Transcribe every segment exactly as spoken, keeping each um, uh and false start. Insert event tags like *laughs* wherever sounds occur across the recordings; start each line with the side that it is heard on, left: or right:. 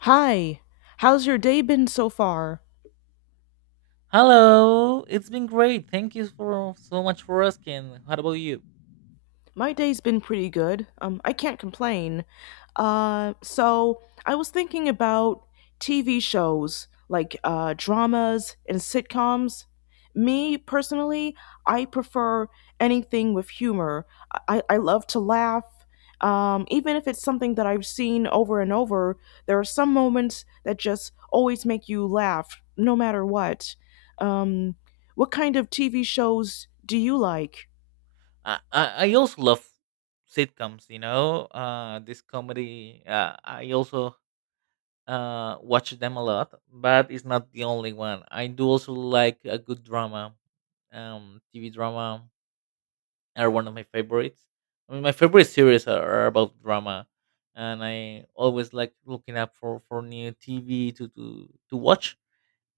left: Hi, how's your day been so far?
right: Hello, it's been great. Thank you for so much for asking. How about you?
left: My day's been pretty good. Um, I can't complain. Uh, so I was thinking about T V shows like uh, dramas and sitcoms. Me personally, I prefer anything with humor. I, I love to laugh. Um, even if it's something that I've seen over and over, there are some moments that just always make you laugh, no matter what. Um, what kind of T V shows do you like?
right: I I, I also love sitcoms. You know, uh, this comedy. Uh, I also uh watch them a lot, but it's not the only one. I do also like a good drama. Um, T V drama are one of my favorites. I mean, my favorite series are, are about drama, and I always like looking up for for new T V to to to watch.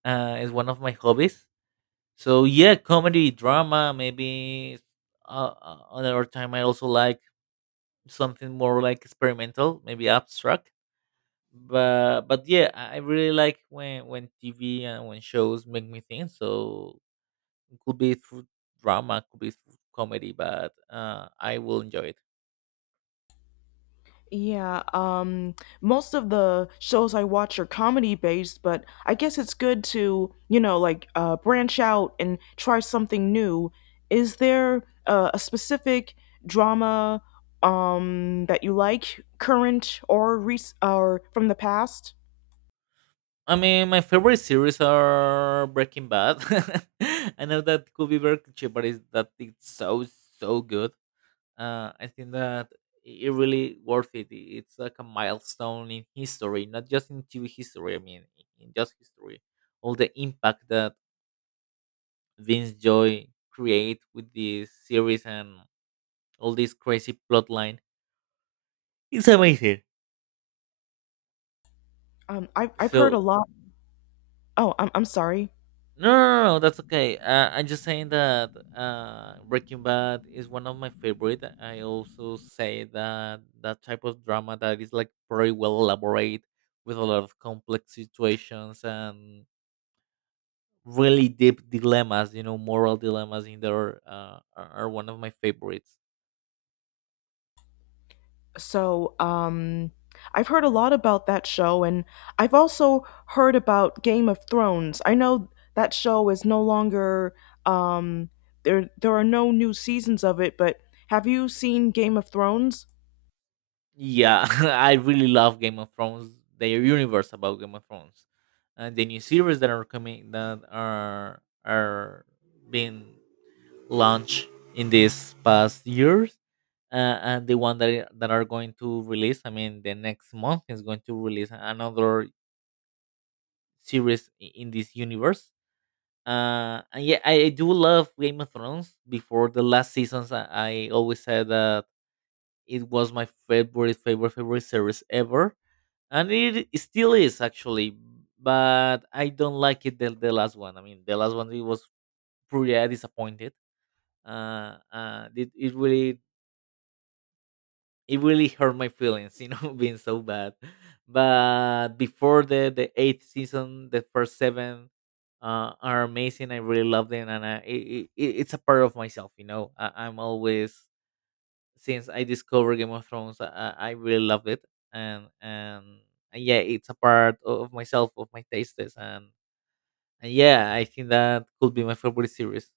right: Uh, is one of my hobbies. So yeah, comedy, drama, maybe uh, uh, another time I also like something more like experimental, maybe abstract. But but yeah, I I really like when when T V and when shows make me think. So it could be through drama, could be through comedy, but uh, I will enjoy it.
left: Yeah, um, most of the shows I watch are comedy based, but I guess it's good to, you know, like uh, branch out and try something new. Is there uh, a specific drama um, that you like, current or rec- or from the past?
right: I mean, my favorite series are Breaking Bad. *laughs* I know that could be very cliché, but it's, that it's so so good. uh, I think that it really worth it. I- It's like a milestone in history, not just in T V history. I mean, i- in just history, all the impact that Vince Joy create with this series and all this crazy plot line, it's amazing.
left: Um, I've I've heard a
right: So.
left: lot. Oh, I'm I'm sorry.
right: No, no, no, no, that's okay. Uh, I'm just saying that uh, Breaking Bad is one of my favorite. I also say that that type of drama that is like very well elaborate with a lot of complex situations and really deep dilemmas. You know, moral dilemmas in there uh, are, are one of my favorites.
left: So, um, I've heard a lot about that show, and I've also heard about Game of Thrones. I know that show is no longer um, there. There are no new seasons of it, but have you seen Game of Thrones?
right: Yeah, *laughs* I really love Game of Thrones. Their universe about Game of Thrones and the new series that are coming that are are being launch in these past years, uh, and the one that i- that are going to release, I mean, the next month is going to release another series i- in this universe. Uh and yeah, i, I do love Game of Thrones before the last seasons. i, I always said that it was my favorite favorite favorite series ever, and it still is actually, but I don't like it, the, the last one. I mean, the last one it was pretty uh, disappointed. uh, uh, it, it really it really hurt my feelings, you know, *laughs* being so bad. But before the the eighth season, the first seven uh, are amazing. I really love them, and I, it, it, it's a part of myself, you know. I, I'm always Since I discovered Game of Thrones, I, I I really love it, and and and yeah, it's a part of myself, of my tastes, and, and yeah, I think that could be my favorite series.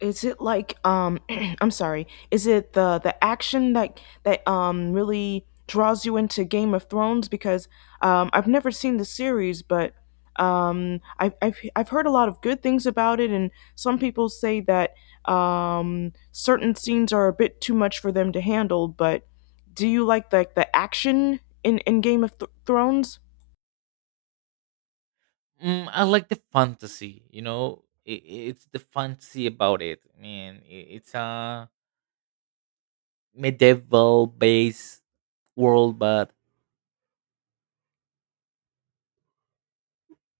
left: Is it like um *clears throat* I'm sorry, is it the the action that that um really draws you into Game of Thrones because um I've never seen the series but um I've I've I've heard a lot of good things about it, and some people say that um certain scenes are a bit too much for them to handle, but do you like like the action in in Game of Th- Thrones?
right: Mm, I like the fantasy, you know. It, it's the fantasy about it. I mean, i- it's a medieval based world, but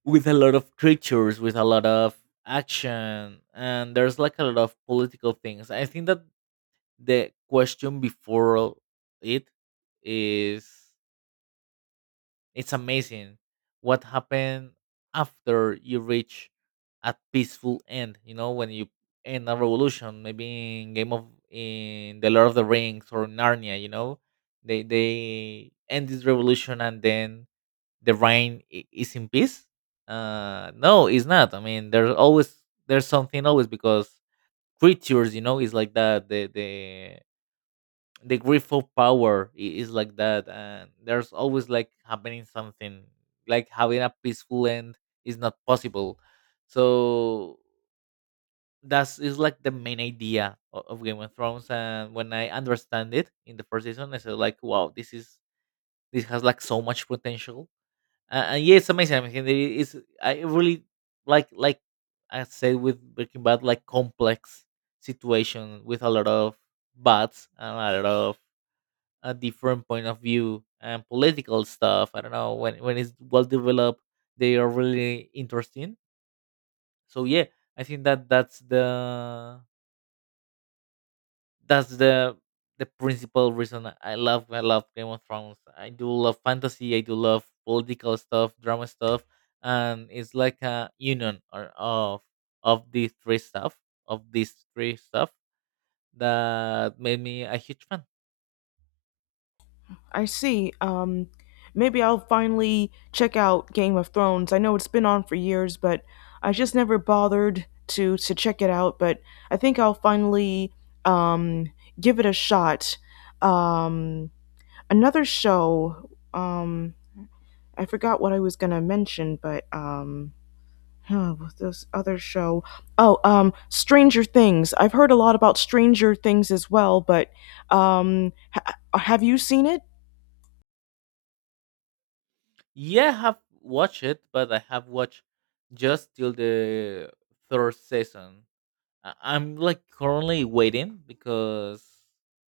right: with a lot of creatures, with a lot of action, and there's like a lot of political things. I think that the question before it is, it's amazing what happened after you reach a peaceful end. You know, when you end a revolution, maybe in game of in the Lord of the Rings or Narnia, you know, they they end this revolution, and then the rain i- is in peace. Uh no, it's not. I mean, there's always, there's something always, because creatures, you know, is like that. The the the grief of power i- is like that, and there's always like happening something. Like having a peaceful end is not possible. So that's is like the main idea of, of Game of Thrones. And when I understand it in the first season, I said like, wow, this is this has like so much potential. Uh, uh, yeah, it's amazing. I mean, it is. I really like like I said with Breaking Bad, like complex situation with a lot of buts and a lot of a different point of view and political stuff. I don't know, when when it's well developed, they are really interesting. So yeah, I think that that's the that's the the principal reason I love I love Game of Thrones. I do love fantasy. I do love political stuff, drama stuff, and it's like a union or of of these three stuff of these three stuff that made me a huge fan.
left: I see. Um, maybe I'll finally check out Game of Thrones. I know it's been on for years, but I just never bothered to to check it out. But I think I'll finally um, give it a shot. Um, another show. Um, I forgot what I was gonna mention, but um, huh, what's this other show. Oh, um, Stranger Things. I've heard a lot about Stranger Things as well, but um, ha- have you seen it?
right: Yeah, I have watched it, but I have watched just till the third season. I- I'm like currently waiting because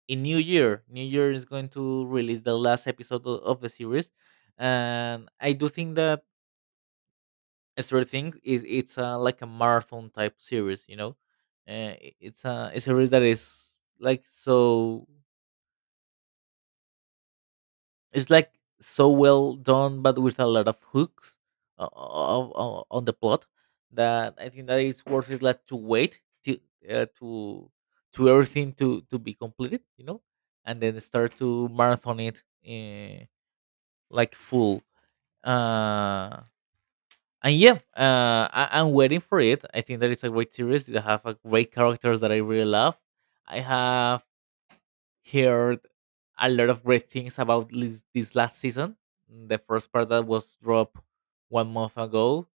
right: in New Year, New Year is going to release the last episode o- of the series. And I do think that Stranger Things is it's a, like a marathon type series. You know, uh, i- it's a, a series that is like so. It's like so well done, but with a lot of hooks uh, of, of, on the plot that I think that it's worth it. Like to wait to uh, to to everything to to be completed, you know, and then start to marathon it, uh, like full. Uh, and yeah, uh, I, I'm waiting for it. I think that it's a great series. They have a great characters that I really love. I have heard a lot of great things about this, this last season. The first part that was dropped one month ago.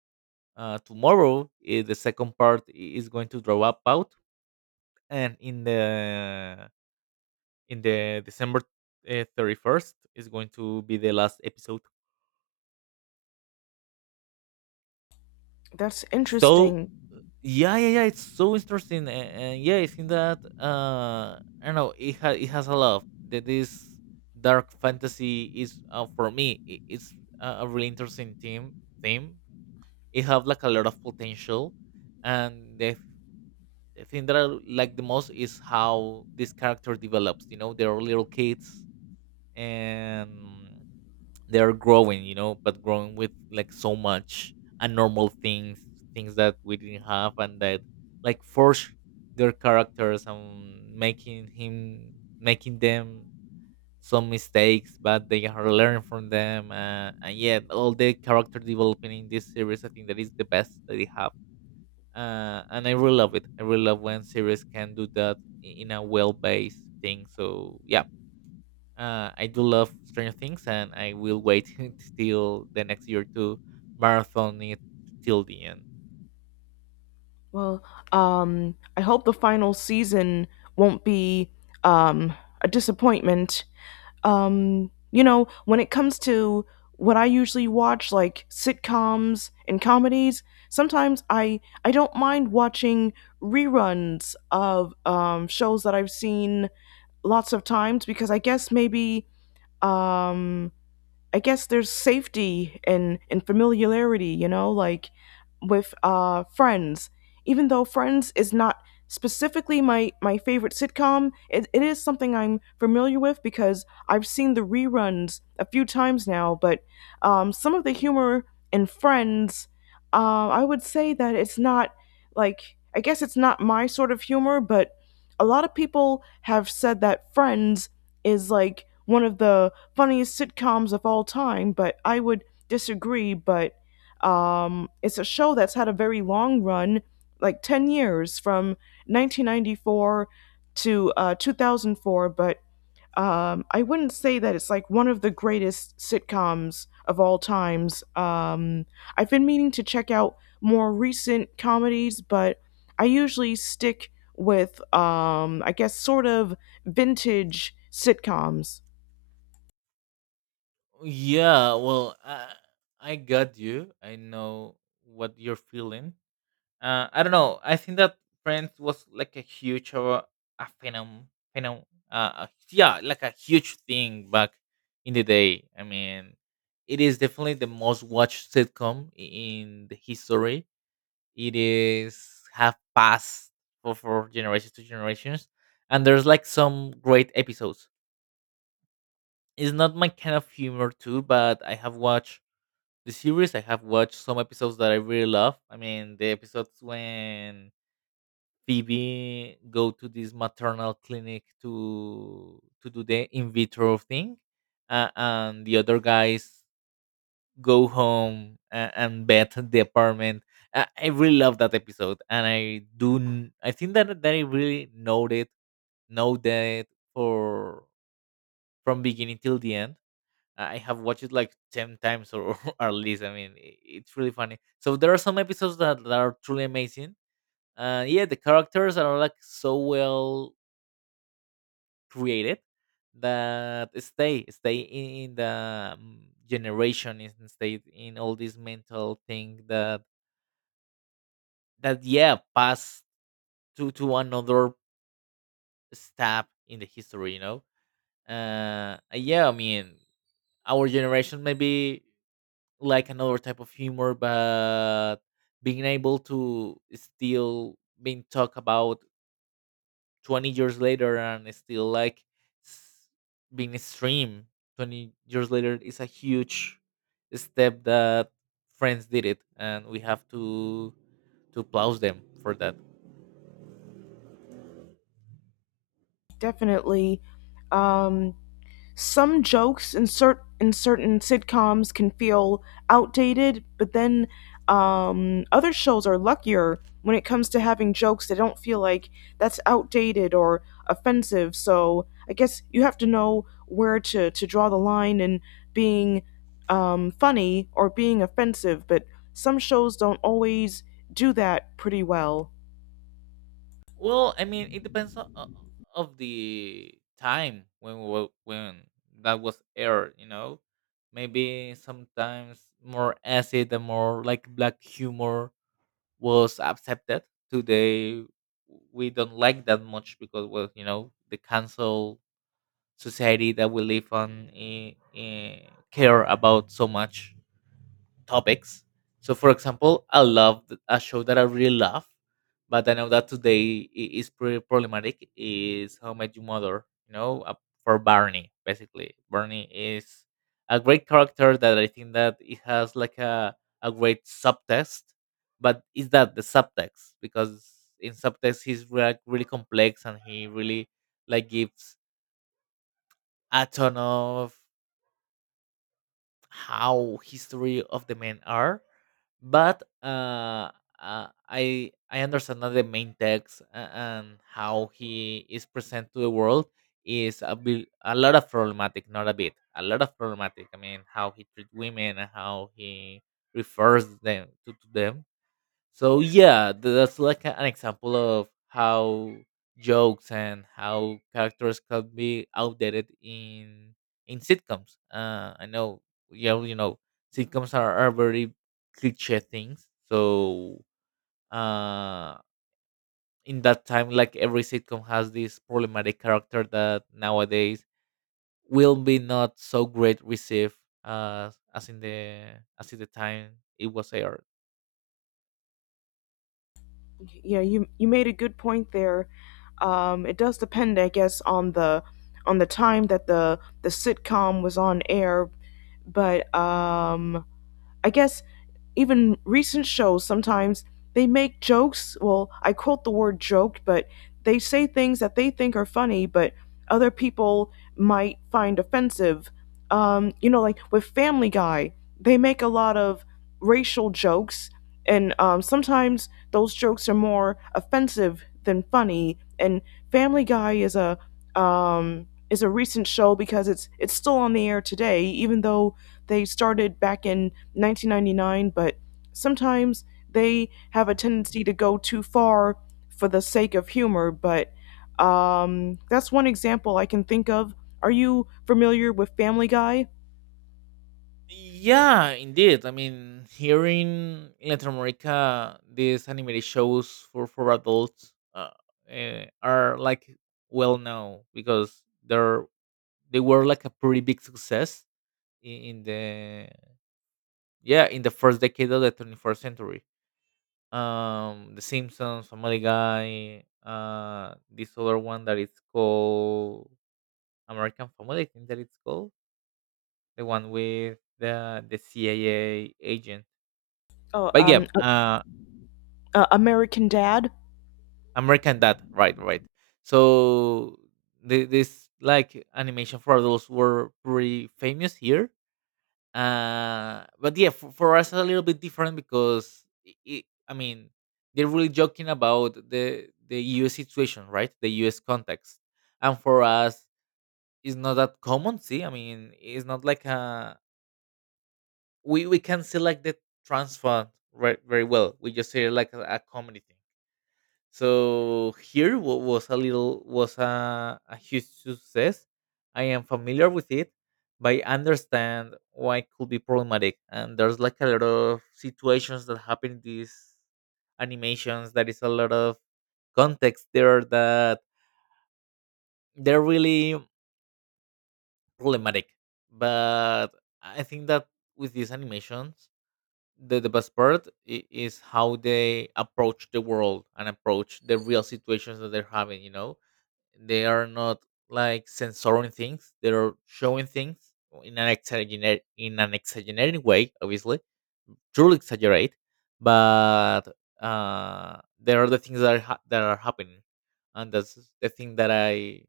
right: Uh, tomorrow, eh, the second part i- is going to drop up out, and in the in the December thirty-first is going to be the last episode.
left: That's
right: So.
left: interesting.
right: Yeah, yeah, yeah. It's so interesting, and, and yeah, I think that uh, I don't know. It has it has a lot of That this dark fantasy is, uh, for me. It, it's a a really interesting theme. Theme. It have like a lot of potential, and the, f- the thing that I like the most is how this character develops. You know, they're little kids, and they are growing, you know, but growing with like so much abnormal things, things that we didn't have, and that like forge their characters, and making him making them some mistakes, but they are learning from them. Uh, and yeah, all the character development in this series, I think, that is the best that they have. Uh, and I really love it. I really love when series can do that i- in a well-based thing. So yeah, uh, I do love Stranger Things, and I will wait *laughs* till the next year to marathon it till the end.
left: Well, um, I hope the final season won't be um, a disappointment. Um, you know, when it comes to what I usually watch, like sitcoms and comedies, sometimes I I don't mind watching reruns of um, shows that I've seen lots of times because I guess maybe um, I guess there's safety and and familiarity, you know, like with uh Friends. Even though Friends is not specifically my my favorite sitcom, it, it is something I'm familiar with because I've seen the reruns a few times now, but um some of the humor in Friends, uh, I would say that it's not like I guess it's not my sort of humor, but a lot of people have said that Friends is like one of the funniest sitcoms of all time, but I would disagree. But um, it's a show that's had a very long run, like ten years from nineteen ninety-four to uh, two thousand four. But um, I wouldn't say that it's like one of the greatest sitcoms of all times. Um, I've been meaning to check out more recent comedies, but I usually stick with, um, I guess, sort of vintage sitcoms.
right: Yeah, well, uh, I got you. I know what you're feeling. Uh, I don't know. I think that Friends was like a huge or a phenom, phenom, uh, a- yeah, like a huge thing back in the day. I mean, it is definitely the most watched sitcom in the history. It is have passed for, for generations to generations. And there's like some great episodes. It's not my kind of humor too, but I have watched the series. I have watched some episodes that I really love. I mean, the episodes when Phoebe go to this maternal clinic to to do the in vitro thing, uh, and the other guys go home and, and bet the apartment. I, I really love that episode, and I do. n- I think that that I really know it, know that for from beginning till the end. I have watched it like ten times or, *laughs* or at least. I mean, i- it's really funny. So there are some episodes that, that are truly amazing. Uh, yeah, the characters are like so well created that stay stay in the um, generation, and stay in all this mental thing that that yeah pass to to another step in the history, you know. Uh yeah, I mean, our generation maybe like another type of humor, but being able to still being talked about twenty years later, and it's still like s- being streamed twenty years later is a huge step that Friends did it, and we have to to applaud them for that.
left: Definitely. Um, some jokes in, cert in certain sitcoms can feel outdated, but then um, other shows are luckier when it comes to having jokes that don't feel like that's outdated or offensive. So I guess you have to know where to, to draw the line in being um, funny or being offensive, but some shows don't always do that pretty well.
right: Well, I mean, it depends on, o- of the time when we wa- when that was aired. You know, maybe sometimes more acid and more like black humor was accepted. Today, we don't like that much because, well, you know, the cancel society that we live on, eh, eh, care about so much topics. So, for example, I love th- a show that I really love, but I know that today i- is pretty problematic. Is How I Met Your Mother? You know, uh, for Barney, basically. Barney is a great character that I think that it has like a a great subtext, but is that the subtext? Because in subtext he's like really complex and he really like gives a ton of how history of the men are but uh, uh, i i understand that the main text a- and how he is present to the world is a, bit, a lot of problematic, not a bit a lot of problematic. I mean, how he treats women and how he refers them to, to them. So yeah, th- that's like a- an example of how jokes and how characters can be outdated in in sitcoms. Uh, I know, yeah, you know, sitcoms are, are very cliche things. So uh, in that time, like every sitcom has this problematic character that nowadays will be not so great received, uh, as in the as in the time it was aired.
left: Yeah, you you made a good point there. Um, it does depend, I guess, on the on the time that the the sitcom was on air, but um, I guess even recent shows sometimes they make jokes. Well, I quote the word joke, but they say things that they think are funny, but other people might find offensive. Um, you know, like with Family Guy, they make a lot of racial jokes, and um, sometimes those jokes are more offensive than funny. And Family Guy is a um, is a recent show because it's it's still on the air today, even though they started back in nineteen ninety-nine. But sometimes they have a tendency to go too far for the sake of humor. But um, that's one example I can think of. Are you familiar with Family Guy?
right: Yeah, indeed. I mean, here in Latin America, these animated shows for for adults uh, eh, are like well known because they're they were like a pretty big success in, in the yeah in the first decade of the twenty first century. Um, The Simpsons, Family Guy, uh, this other one that it's called American Family, I think that it's called, the one with the the C I A,
left: Oh,
right: but yeah,
left: um,
right: uh,
left: uh, American Dad.
right: American Dad, right, right. So the, this like animation for adults were pretty famous here. Uh, but yeah, for, for us a little bit different because i i I mean they're really joking about the the U S situation, right? The U S context, and for us it's not that common. See, I mean it's not like a we we can see like the transfer right very well. We just see it like a, a comedy thing. So here wa- was a little was a, a huge success. I am familiar with it, but I understand why it could be problematic. And there's like a lot of situations that happen in these animations. There is a lot of context there that they're really problematic. But I think that with these animations, the, the best part i- is how they approach the world and approach the real situations that they're having, you know? They are not like censoring things. They are showing things in an exaggerate in an exaggerated way, obviously. Truly exaggerate, but uh, there are the things that are ha- that are happening, and that's the thing that I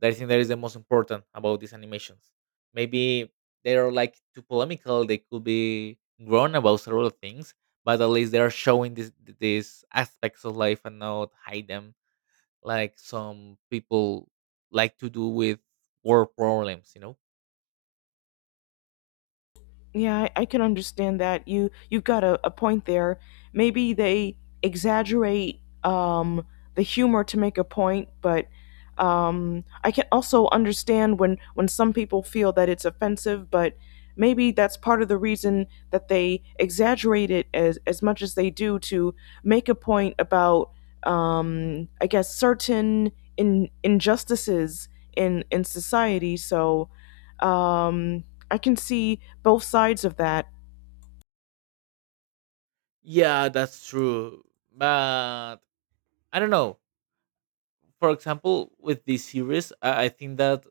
right: that I think that is the most important about these animations. Maybe they are like too polemical. They could be grown about several things, but at least they are showing these these aspects of life and not hide them like some people like to do with work problems, you know?
left: Yeah, I, I can understand that. You you've got a, a point there. Maybe they exaggerate um, the humor to make a point, but um, I can also understand when when some people feel that it's offensive, but maybe that's part of the reason that they exaggerate it as as much as they do to make a point about um, I guess certain in injustices in in society. So um I can see both sides of that.
right: Yeah, that's true. But I don't know. For example, with this series, I, I think that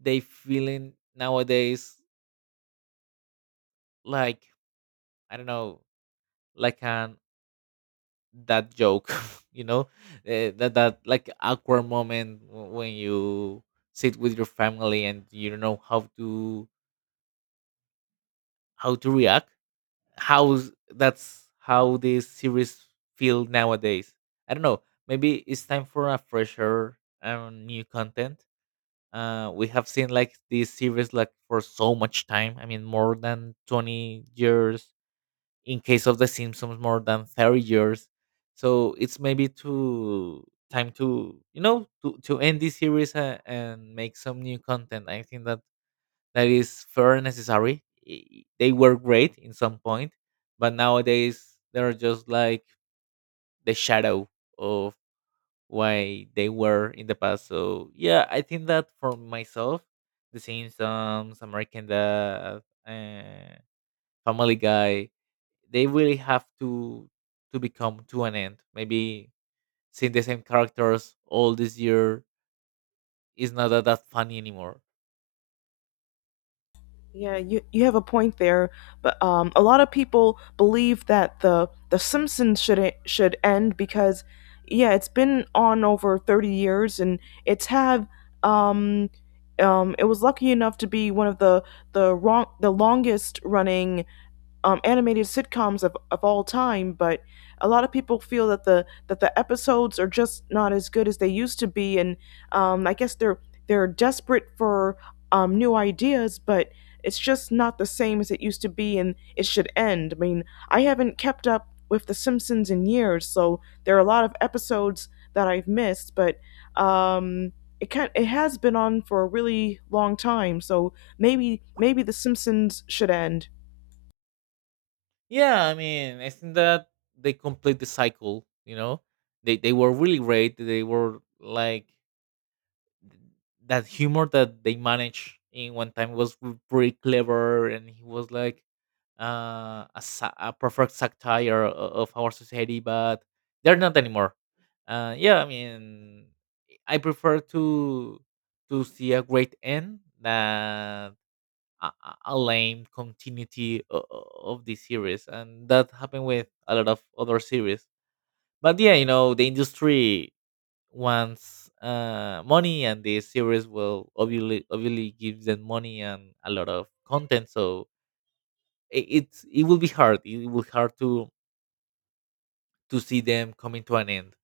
right: they feeling nowadays like I don't know, like an that joke, *laughs* you know, Eh, that that like awkward moment w- when you sit with your family and you don't know how to how to react how that's how these series feel nowadays. I don't know. Maybe it's time for a fresher um, new content. Uh, we have seen like these series like for so much time. I mean, more than twenty years. In case of The Simpsons, more than thirty years. So it's maybe to time to you know to to end this series uh, and make some new content. I think that that is fair and necessary. I- They were great in some point, but nowadays they're just like the shadow of why they were in the past. So yeah, I think that for myself, The Simpsons, American Dad, uh, Family Guy, they really have to to become to an end. Maybe seeing the same characters all this year is not that, that funny anymore.
left: Yeah, you you have a point there, but um, a lot of people believe that the the Simpsons should e- should end because, yeah, it's been on over thirty years, and it's had um, um, it was lucky enough to be one of the the wrong the longest running um, animated sitcoms of, of all time, but a lot of people feel that the that the episodes are just not as good as they used to be, and um, I guess they're they're desperate for um, new ideas, but it's just not the same as it used to be, and it should end. I mean, I haven't kept up with The Simpsons in years, so there are a lot of episodes that I've missed, but um, it can it has been on for a really long time, so maybe maybe The Simpsons should end.
right: Yeah, I mean, I think that they complete the cycle. You know, they they were really great. They were like th- that humor that they managed in one time was r- pretty clever, and he was like uh, a, sa- a perfect satire o- of our society. But they're not anymore. Uh, yeah, I mean, I prefer to to see a great end than a, a a lame continuity o- o- of the series, and that happened with a lot of other series. But yeah, you know, the industry wants uh, money, and the series will obviously obviously give them money and a lot of content. So it, it's it will be hard, it will be hard to to see them coming to an end.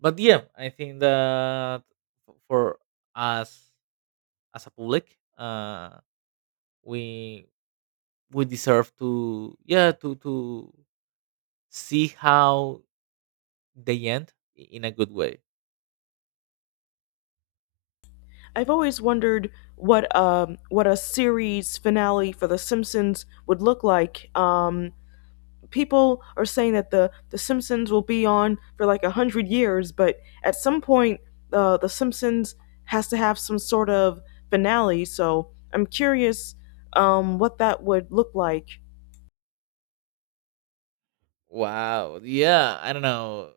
right: But yeah, I think that f- for us as a public uh we we deserve to yeah to to see how they end i- in a good way.
left: I've always wondered what um what a series finale for The Simpsons would look like. Um, people are saying that the the Simpsons will be on for like a hundred years, but at some point, uh, the Simpsons has to have some sort of finale. So I'm curious um, what that would look like.
right: Wow. Yeah, I don't know.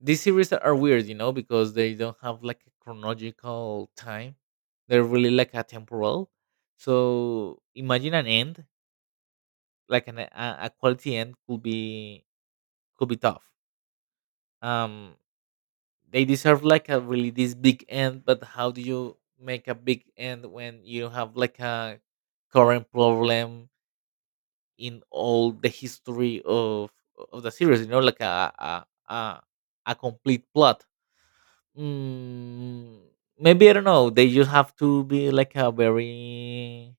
right: These series are weird, you know, because they don't have like a chronological time. They're really like atemporal. So imagine an end, like an, a, a quality end could be could be tough. Um they deserve like a really this big end, but how do you make a big end when you have like a current problem in all the history of of the series? You know, like a a a, a complete plot. Mm, maybe I don't know. They just have to be like a very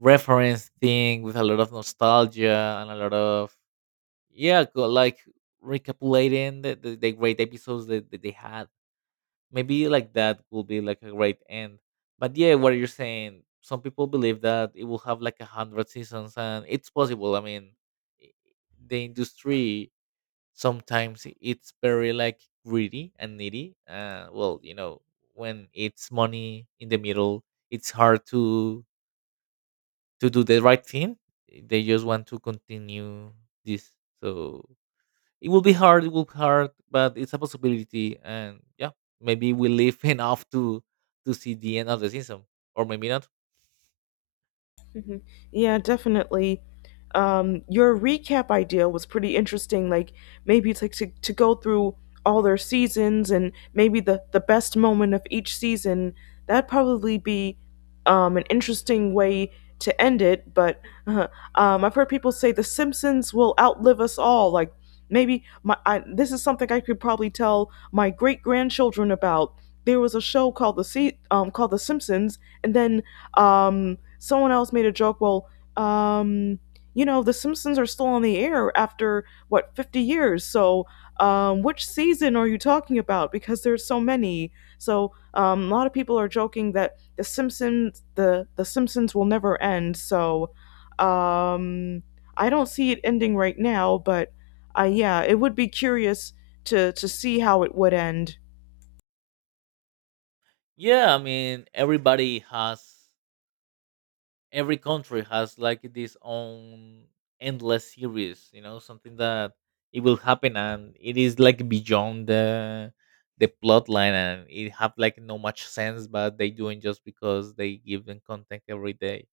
right: reference thing with a lot of nostalgia and a lot of yeah, go- like recapitulating the, the, the great episodes that, that they had. Maybe like that will be like a great end. But yeah, what you're saying, some people believe that it will have like a hundred seasons, and it's possible. I mean, i- the industry sometimes it's very like greedy and needy. Uh, well, you know, when it's money in the middle, it's hard to to do the right thing. They just want to continue this. So it will be hard, it will be hard, but it's a possibility, and yeah, maybe we live *laughs* enough to to see the end of the season. Or maybe not.
left: Mhm. Yeah, definitely. Um, your recap idea was pretty interesting. Like maybe it's like to, to go through all their seasons and maybe the, the best moment of each season. That'd probably be um, an interesting way to end it. But uh, um, I've heard people say The Simpsons will outlive us all. Like maybe my I, this is something I could probably tell my great grandchildren about. There was a show called the Se- um, called The Simpsons, and then um, someone else made a joke. Well, um, you know, The Simpsons are still on the air after what fifty years. So, um, which season are you talking about? Because there's so many. So, um, a lot of people are joking that The Simpsons, the The Simpsons will never end. So, um, I don't see it ending right now, but uh, yeah, it would be curious to to see how it would end.
right: Yeah, I mean everybody has every country has like this own endless series, you know, something that it will happen and it is like beyond the the plot line and it have like no much sense but they doing just because they give them content every day.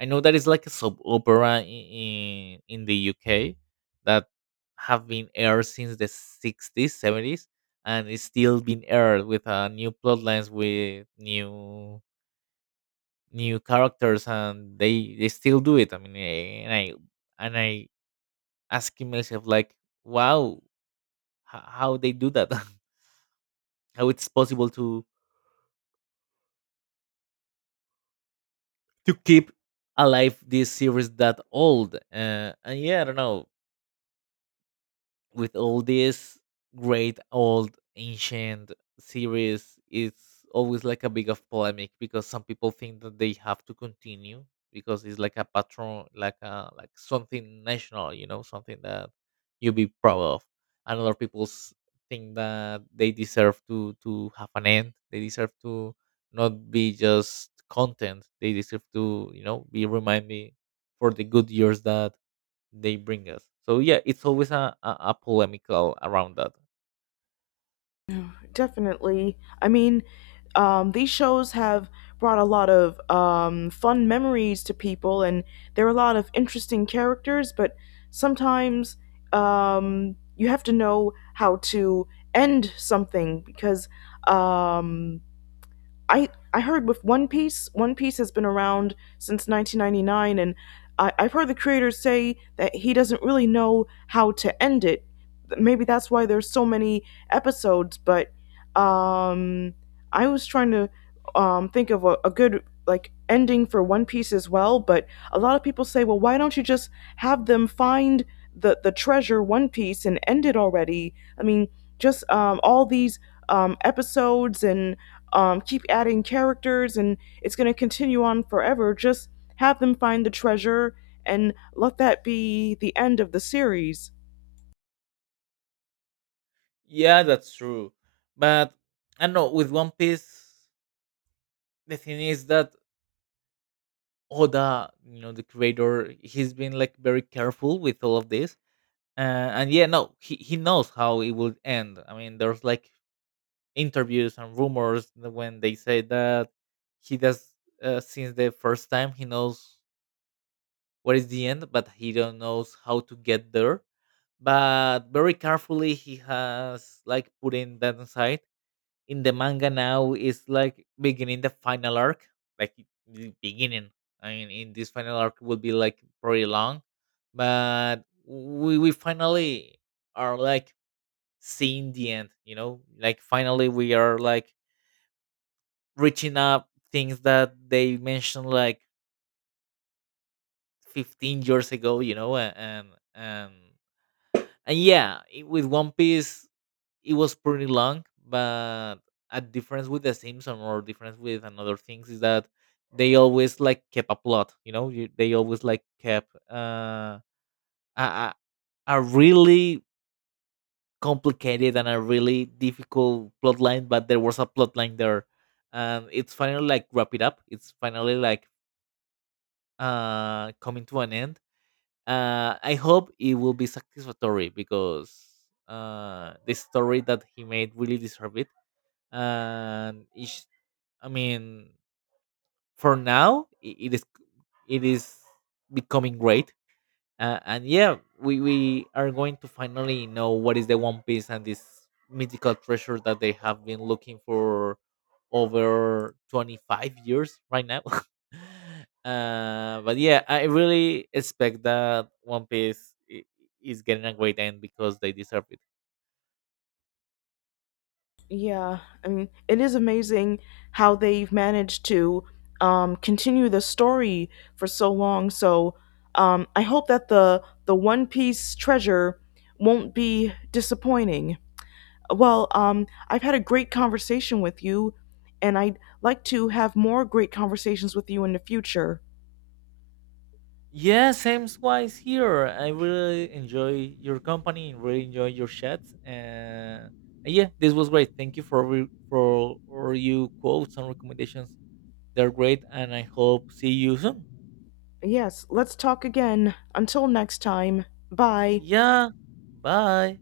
right: I know that it's like a soap opera in, in the U K that have been aired since the sixties, seventies, and it's still being aired with uh, new plot lines, with new new characters, and they they still do it. I mean, eh, and I and I asking myself like, wow, h- how they do that? *laughs* How it's possible to to keep alive this series that old? Uh, and yeah, I don't know. With all these great old ancient series it's always like a big of polemic because some people think that they have to continue because it's like a patron like a like something national you know something that you be proud of, and other people s- think that they deserve to to have an end, they deserve to not be just content, they deserve to you know be reminded for the good years that they bring us. So yeah, it's always a, a, a polemical around that.
left: Definitely. I mean, um, these shows have brought a lot of um, fun memories to people, and there are a lot of interesting characters, but sometimes um, you have to know how to end something because um, I I heard with One Piece, One Piece has been around since nineteen ninety-nine, and I, I've heard the creator say that he doesn't really know how to end it. Maybe that's why there's so many episodes. But um, I was trying to um, think of a, a good like ending for One Piece as well. But a lot of people say, well, why don't you just have them find the the treasure One Piece and end it already? I mean, just um, all these um, episodes and um, keep adding characters, and it's going to continue on forever. Just have them find the treasure and let that be the end of the series.
right: Yeah, that's true. But I don't know with One Piece, the thing is that Oda, you know, the creator, he's been like very careful with all of this. Uh, and yeah, no, he, he knows how it will end. I mean, there's like interviews and rumors that when they say that he does uh, since the first time he knows what is the end, but he don't knows how to get there, but very carefully he has like put in that aside. In the manga now is like beginning the final arc, like the beginning. I mean, in this final arc will be like pretty long, but we we finally are like seeing the end. You know, like finally we are like reaching up things that they mentioned like fifteen years ago. You know, a- and and and yeah, it- with One Piece it was pretty long, but a difference with The Simpsons or difference with another things is that they always like kept a plot. You know, you, they always like kept uh, a, a a really complicated and a really difficult plot line, but there was a plot line there, and it's finally like wrap it up. It's finally like uh coming to an end. Uh, I hope it will be satisfactory because uh the story that he made really deserve it, and it's, I mean, for now, i- it is it is becoming great. Uh, and yeah, we, we are going to finally know what is the One Piece and this mythical treasure that they have been looking for over twenty-five years right now. *laughs* Uh, but yeah, I really expect that One Piece i- is getting a great end because they deserve it.
left: Yeah, I mean, it is amazing how they've managed to um, continue the story for so long. So um, I hope that the the One Piece treasure won't be disappointing. Well, um, I've had a great conversation with you, and I'd like to have more great conversations with you in the future.
right: Yeah, same wise here. I really enjoy your company and really enjoy your chats. And and yeah, this was great. Thank you for re- for all you quotes and recommendations. They're great, and I hope see you soon.
left: Yes, let's talk again. Until next time, bye.
right: Yeah, bye.